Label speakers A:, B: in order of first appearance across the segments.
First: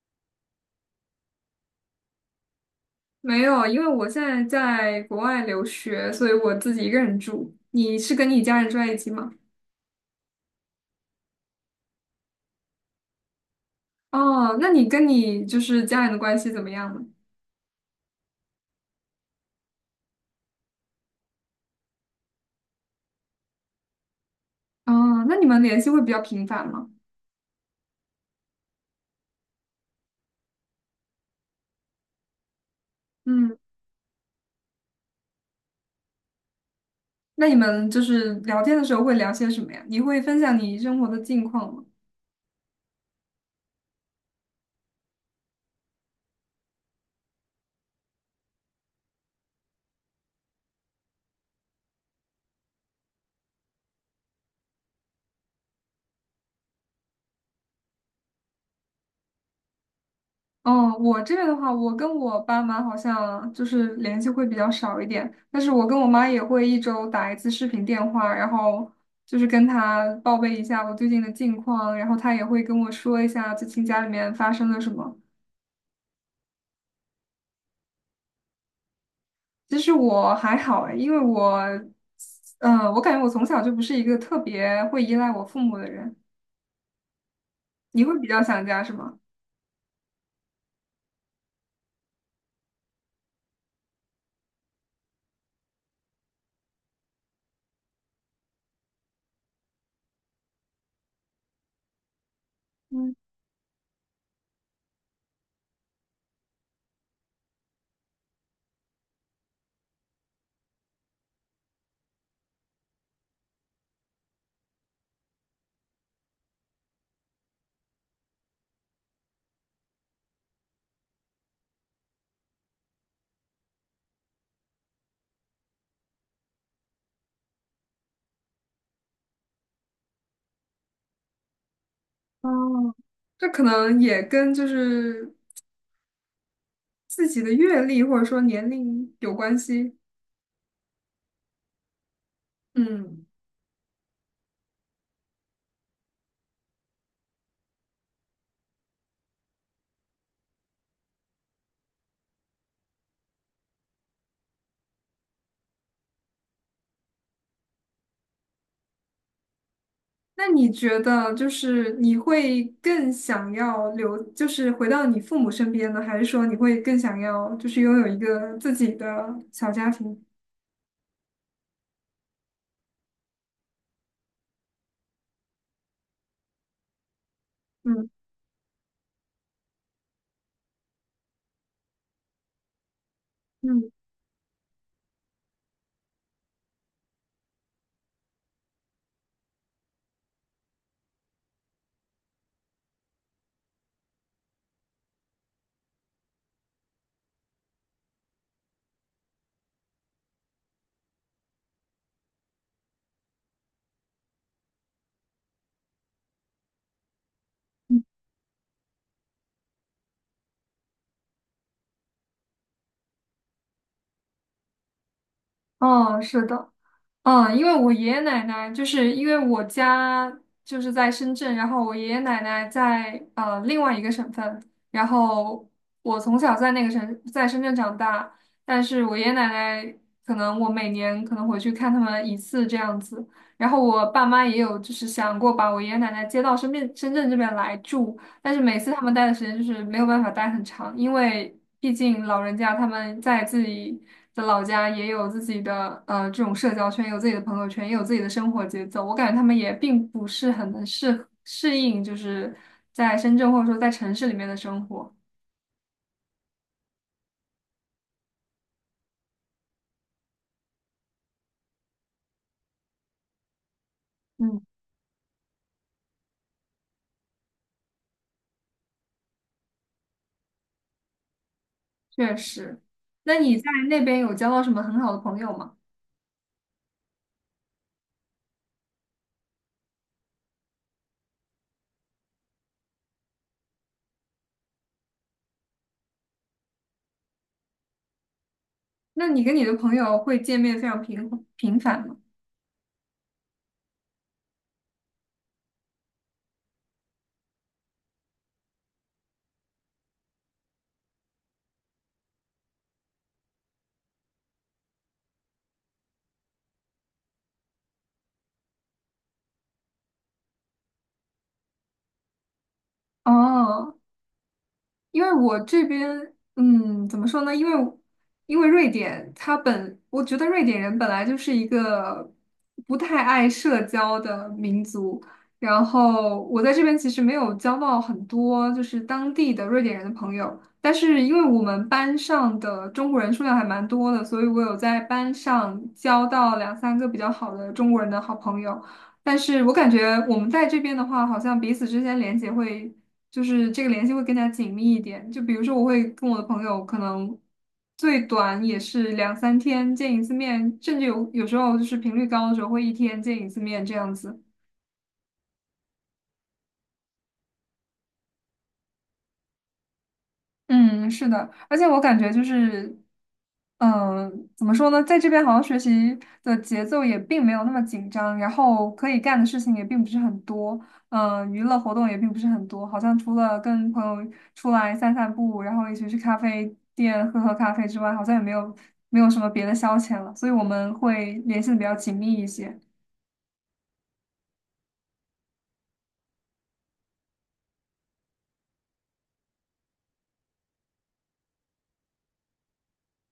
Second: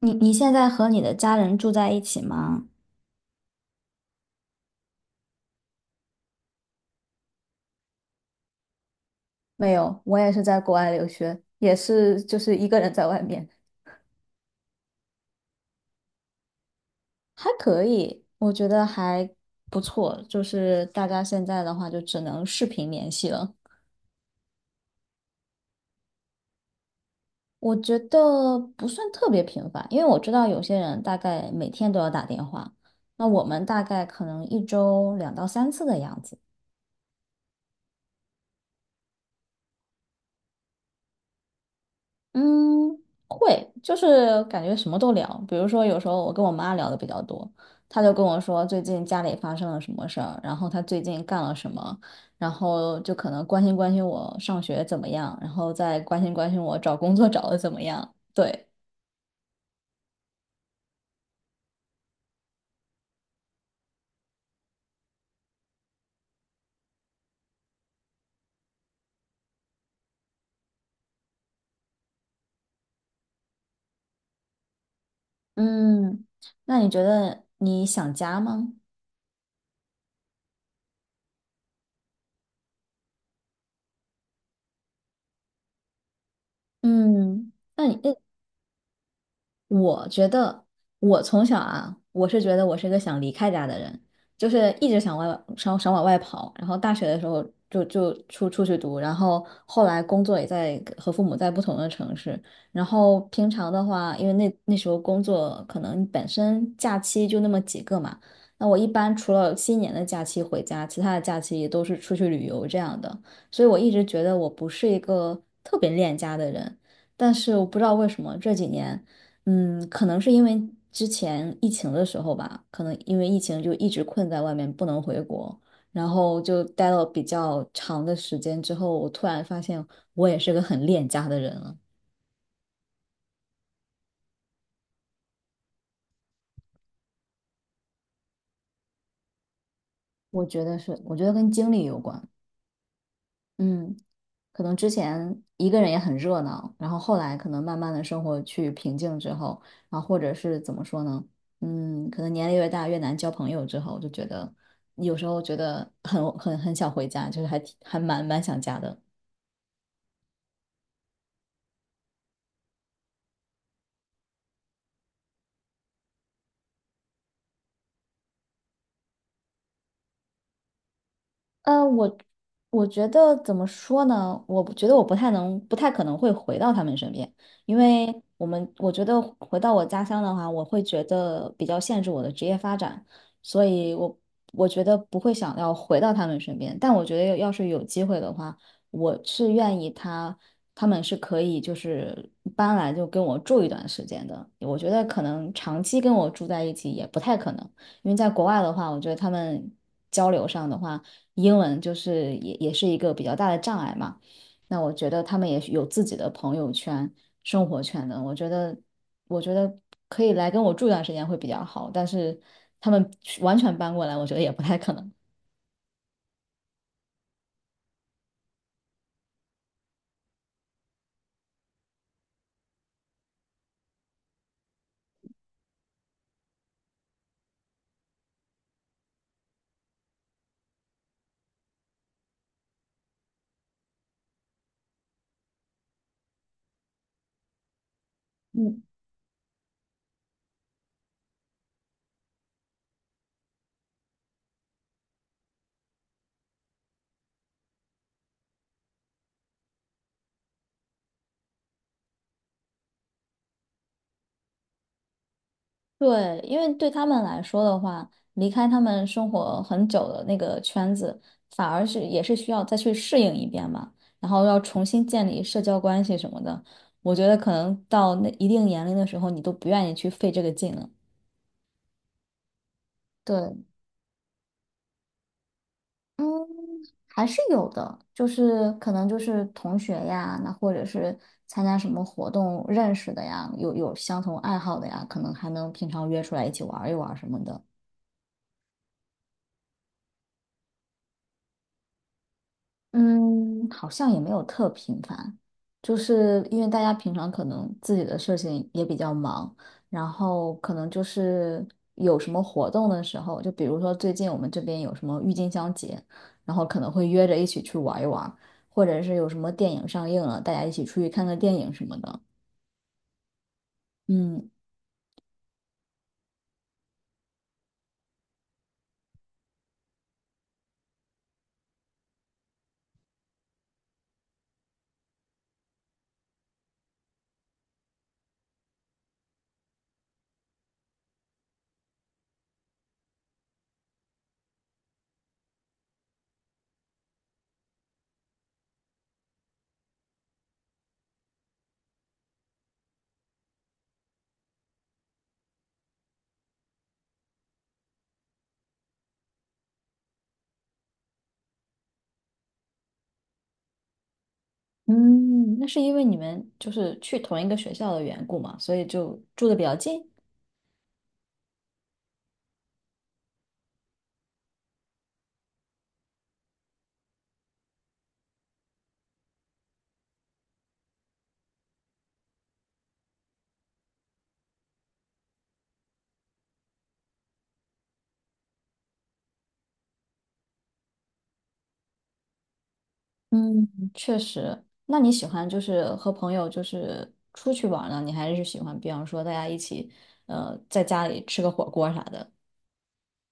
A: 你现在和你的家人住在一起吗？
B: 没有，因为我现在在国外留学，所以我自己一个人住。你是跟你家人住在一起吗？
A: 没有，我也是在国外留学，也是就是一个人在外面。
B: 哦，那你跟你家人的关系怎么样呢？
A: 还可以，我觉得还不错。就是大家现在的话，就只能视频联系了。
B: 哦，那你们联系会比较频繁吗？
A: 我觉得不算特别频繁，因为我知道有些人大概每天都要打电话，那我
B: 嗯，
A: 们大概可能一周两到三次的样子。
B: 那你们就是聊天的时候会聊些什么呀？你会分享你生活的近况吗？
A: 嗯，会，就是感觉什么都聊。比如说，有时候我跟我妈聊的比较多，她就跟我说最近家里发生了什么事儿，然后她最近干了什么，然后就可能关心关心我上学怎么样，然后再关心关心我找工作找的怎么样。对。
B: 嗯，我这边的话，我跟我爸妈好像就是联系会比较少一点，但是我跟我妈也会一周打一次视频电话，然后就是跟她报备一下我最近的近况，然后她也会跟我说一下最近家里面发生了什么。
A: 嗯，那你觉得你想家吗？
B: 其实我还好诶，因为我，嗯、我感觉我从小就不是一个特别会依赖我父母的人。
A: 嗯，
B: 你会比较想家是吗？
A: 我觉得我从小啊，我是觉得我是一个想离开家的人，就是一直想往外跑。然后大学的时候就出去读，然后后来工作也在和父母在不同的城市。然
B: 嗯，
A: 后平常的话，因为那时候工作可能本身假期就那么几个嘛，那我一般除了新年的假期回家，其他的假期都是出去旅游这样的。所以我一直觉得我不是一个特别恋家的人。但是我不知道为什么这几年。可能是因为之前疫情的时候吧，可能因为疫情就一直困在外面，不能回国，然后就待了比较长的时间之后，我突然发现我也是个很恋家的人了。
B: 哦，这可能也跟就是自己的阅历或者说年龄有关系。
A: 我觉得是，我觉得跟经历有关。
B: 嗯，
A: 嗯。可能之前一个人也很热闹，然后后来可能慢慢的生活去平静之后，然后或者是怎么说呢？可能年龄越大越难交朋友之后，就觉得有时候觉得很想回家，就是还蛮想家的。
B: 那你觉得就是你会更想要留，就是回到你父母身边呢，还是说你会更想要就是拥有一个自己的小家庭？
A: 呃，我我觉得怎么说呢？我不觉得我不太能，不太可能会回到他们身边，因
B: 嗯，
A: 为我觉得回到我家乡的话，我会觉得比较限制我的职业发展，所
B: 嗯，
A: 以我觉得不会想要回到他们身边。但我觉得要是有机会的话，我是愿意他们是可以就是搬来就跟我住一段时间的。我觉得可能长期跟我住在一起也不太可能，因为在国外的话，我觉得他们交流上的话。英文就是也是一个比较大的障碍嘛。那我觉得他们也是有自己的朋友圈、生活圈的，我觉得可以来跟我住一段时间会比较好，但是他们完全搬过来，我觉得也不太可能。
B: 哦，是的，嗯，因为我爷爷奶奶就是因为我家就是在深圳，然后我爷爷奶奶在另外一个省份，然后我从小在那个省在深圳长大，但是我爷爷奶奶可能我每年可能回去看他们一次这样子，然后我爸妈也有就是想过把我爷爷奶奶接到深圳这边来住，但是每
A: 嗯，
B: 次他们待的时间就是没有办法待很长，因为毕竟老人家他们在自己的老家也有自己的这种社交圈，有自己的朋友圈，也有自己的生活节奏。我感觉他们也并不是很能适应，就是在深圳或者说在城市里面的生活。
A: 对，因为对他们来说的话，离开他们生活很久的那个圈子，反而是也是需要再去适应一遍嘛，然后要
B: 嗯，
A: 重新建立社交关系什么的。我觉得可能到那一定年龄的时候，你都不愿意去费这个劲了。
B: 确实，那你在
A: 对。
B: 那边有交到什么很好的朋友吗？
A: 嗯，还是有的，就是可能就是同学呀，那或者是参加什么活动认识的呀，有相同爱好的呀，可能还能平常约出来一起玩儿一玩儿什么的。
B: 那你跟你的朋友会见面非常频繁吗？
A: 嗯，好像也没有特频繁，就是因为大家平常可能自己的事情也比较忙，然后可能就是有什么活动的时候，就比如说最近我们这边有什么郁金香节，然后可能会约着一起去玩一玩，或者是有什么电影上映了，大家一起出去看个电影什么的。
B: 哦，
A: 嗯
B: 因为我这边，嗯，怎么说呢？因为瑞典，它本我觉得瑞典人本来就是一个不太爱社交的民族，然后我在这边其实没有交到很多就是当地的瑞典人的朋友，但是因为我们班上的中国人数量还蛮多的，所以我有在班上交到两三个比较好的中国人的好朋友，但是我感觉我们在这边的话，好像彼此之间连接会。就是这个联系会更加紧密一点。就比如说，我会跟我的朋友可能最短也是两三天见一次面，甚至有时候就是频率高的时候会一天见一次面这样子。
A: 嗯，那是因为你们就是去同一个学校的缘故嘛，所以就住的比较近。
B: 嗯，是的，而且我感觉就是，嗯，怎么说呢，在这边好像学习的节奏也并没有那么紧张，然后可以干的事情也并不是很多，嗯，娱乐活动也并不是很多，好像除了跟朋友出来散散步，然后一起去咖啡店喝喝咖啡之外，好像也没有什么别的消遣了，所以我们会联系的比较紧密一些。
A: 嗯，确实。那你喜欢就是和朋友就是出去玩儿呢？你还是喜欢，比方说大家一起，在家里吃个火锅啥的？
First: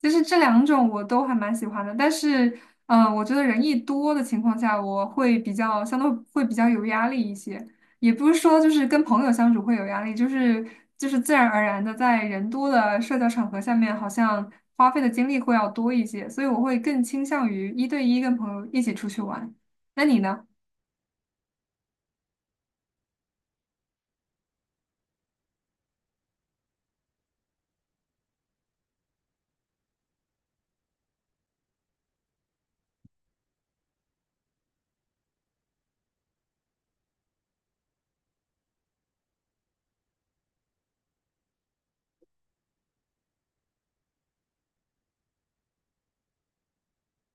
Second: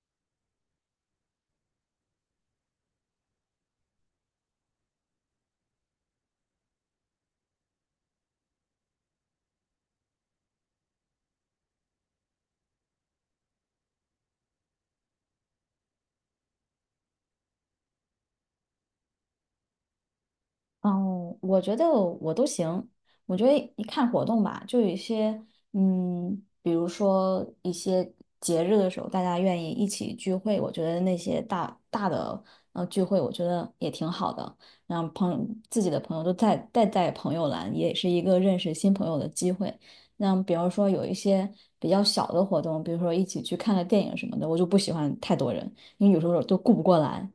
B: 其实这两种我都还蛮喜欢的，但是，我觉得人一多的情况下，我会比较相对会比较有压力一些。也不是说就是跟朋友相处会有压力，就是自然而然的在人多的社交场合下面，好像花费的精力会要多一些，所以我会更倾向于一对一跟朋友一起出去玩。那你呢？
A: 哦，我觉得我都行。我觉得一看活动吧，就有一些，比如说一些节日的时候，大家愿意一起聚会，我觉得那些大大的聚会，我觉得也挺好的。让自己的朋友都带朋友来，也是一个认识新朋友的机会。那比如说有一些比较小的活动，比如说一起去看个电影什么的，我就不喜欢太多人，因为有时候都顾不过来。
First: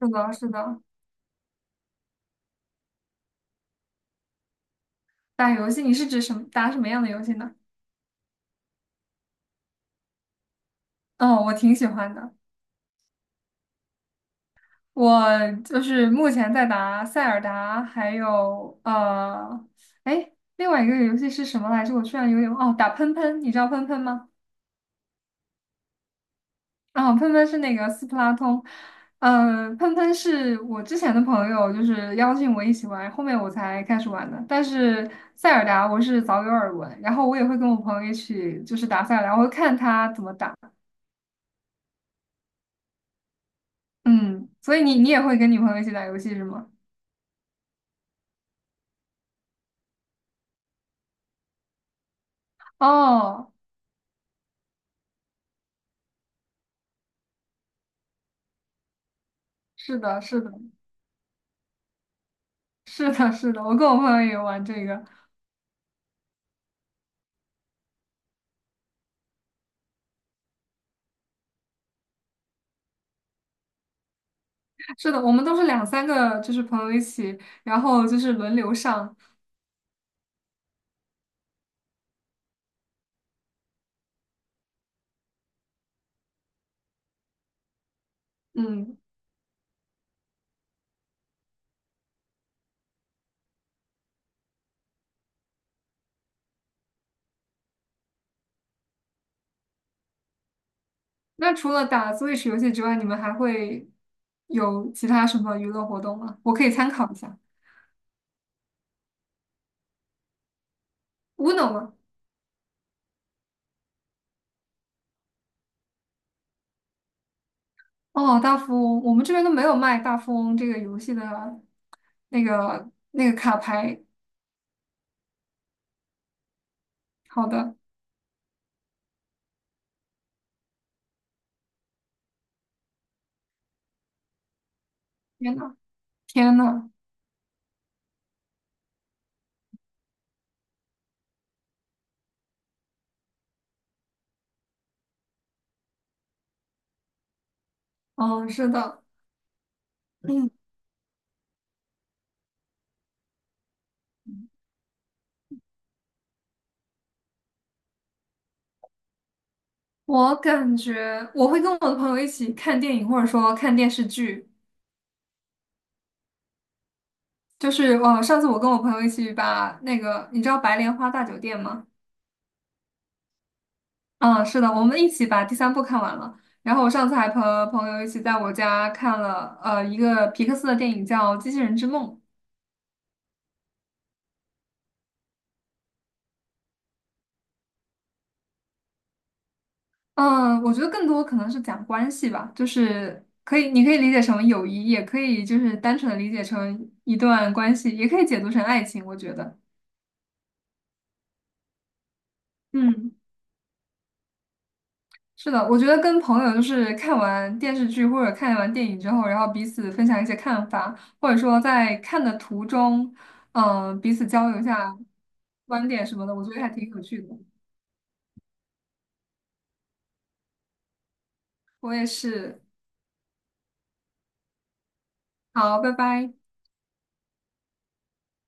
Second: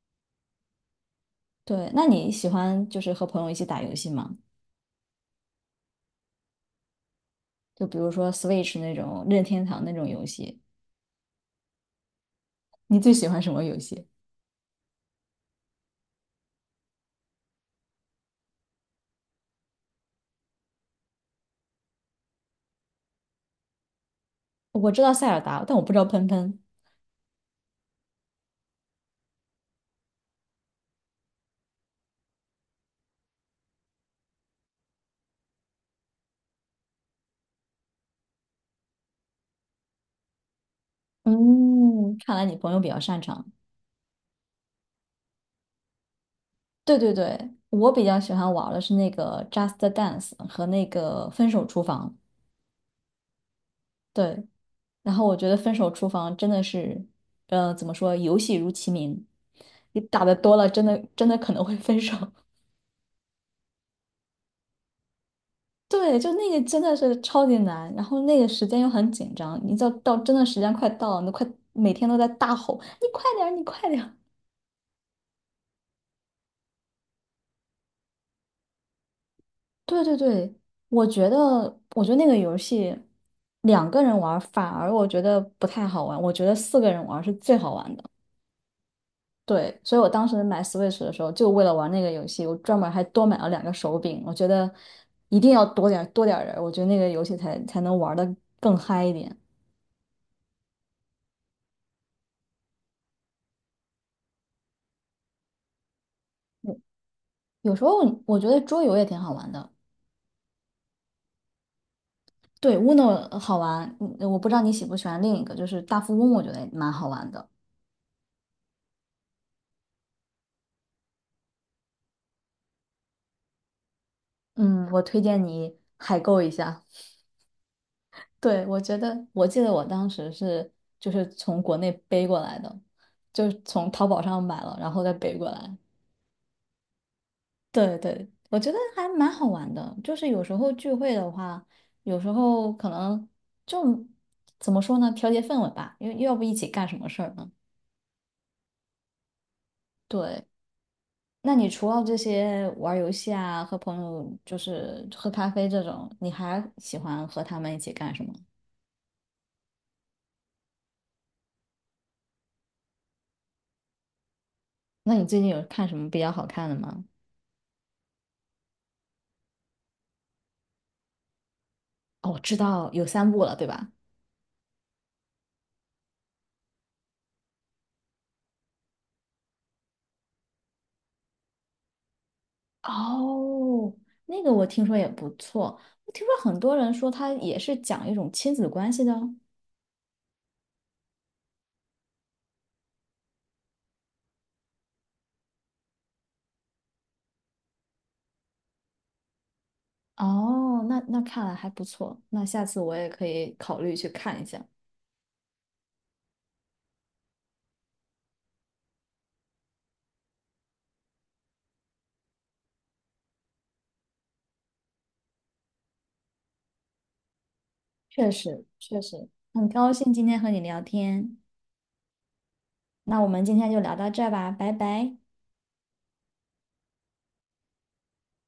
B: 是的，是的，
A: 对。那你喜欢就是和朋友一起打游戏吗？
B: 打游戏，你是指什么，打什么样的游戏呢？
A: 就比如说 Switch 那种任天堂那种游戏，
B: 嗯，我挺喜欢的。
A: 你最喜欢什么游戏？
B: 我就是目前在打塞尔达，还有哎，另外一个游戏是什么来着？我突然有点哦，打喷喷，你知道喷喷吗？
A: 我知道塞尔达，但我不知道喷喷。
B: 喷喷是那个斯普拉通，喷喷是我之前的朋友就是邀请我一起玩，后面我才开始玩的。但是塞尔达我是早有耳闻，然后我也会跟我朋友一起就是打塞尔达，我会看他怎么打。
A: 嗯，看来你朋友比较擅长。
B: 嗯，所以你也会跟你朋友一起打游戏是吗？
A: 对对对，我比较喜欢玩的是那个 Just Dance 和那个分手厨房。
B: 哦，
A: 对，然后我觉得分手厨房真的是，怎么说，游戏如其名，
B: 是
A: 你
B: 的，
A: 打的
B: 是的。
A: 多了，真的真的可能会分手。
B: 是的，是的，我跟我朋友也玩这个。
A: 对，就那个真的是超级难，然后那个时间又很紧张，你真的时间快到了，你都快每天都在大吼，你快点儿，你快点儿。
B: 是的，我们都是两三个，就是朋友一起，然后就是轮流上。
A: 对对对，我觉得，我觉得那个游戏两个人玩儿反而我觉得不太好玩，我觉得四个人玩儿是最好玩的。
B: 嗯，
A: 对，所以我当时买 Switch 的时候，就为了玩那个游戏，我专门还多买了两个手柄。我觉得一定要多点儿人儿我觉得那个游戏才能玩的更嗨一点。
B: 那除了打 Switch 游戏之外，你们还会有其他什么娱乐活动吗？我可以参考一下。
A: 有时候我觉得桌游也挺好玩的。
B: Uno 吗？
A: 对，Uno 好玩，我不知道你喜不喜欢另一个，就是大富翁，我觉得蛮好玩的。
B: 哦，大富翁，我们这边都没有卖大富翁这个游戏的那个卡牌。
A: 嗯，我推荐你海购一下。
B: 好的，
A: 对，我记得我当时是就是从国内背过来的，就是从淘宝上买了，然后再背过
B: 天
A: 来。
B: 呐，天呐，
A: 对对，我觉得还蛮好玩的。就是有时候聚会的话，有时候可能就怎么说呢，调节氛围吧，因为要不一起干什么事儿呢？
B: 嗯，是的，
A: 对。
B: 嗯，
A: 那你除了这些玩儿游戏啊，和朋友就是喝咖啡这种，你还喜欢和他们一起干什么？
B: 我感觉我会跟我的朋友一起看电影，或者说看电视剧。
A: 那你最近有看什么比较好看的吗？
B: 就是我上次我跟我朋友一起把那个，你知道《白莲花大酒店》吗？
A: 哦，我知道有三部了，对吧？
B: 嗯，是的，我们一起把第三部看完了。然后我上次还和朋友一起在我家看了一个皮克斯的电影叫《机器人之梦》。
A: 哦，那个我听说也不错，我听说很多人说它也是讲一种亲子关系的哦。
B: 嗯，我觉得更多可能是讲关系吧，就是可以，你可以理解成友谊，也可以就是单纯的理解成一段关系，也可以解读成爱情，我觉得。
A: 哦，那看来还不错，那下次我也
B: 嗯。
A: 可以考虑去看一下。
B: 是的，我觉得跟朋友就是看完电视剧或者看完电影之后，然后彼此分享一些看法，或者说在看的途中，彼此交流一下观点什么的，我觉得还挺有趣的。
A: 确实，确实，很高兴今天和你聊天，
B: 我也是，
A: 那我们今天就聊到这儿吧，拜拜。
B: 好，拜拜。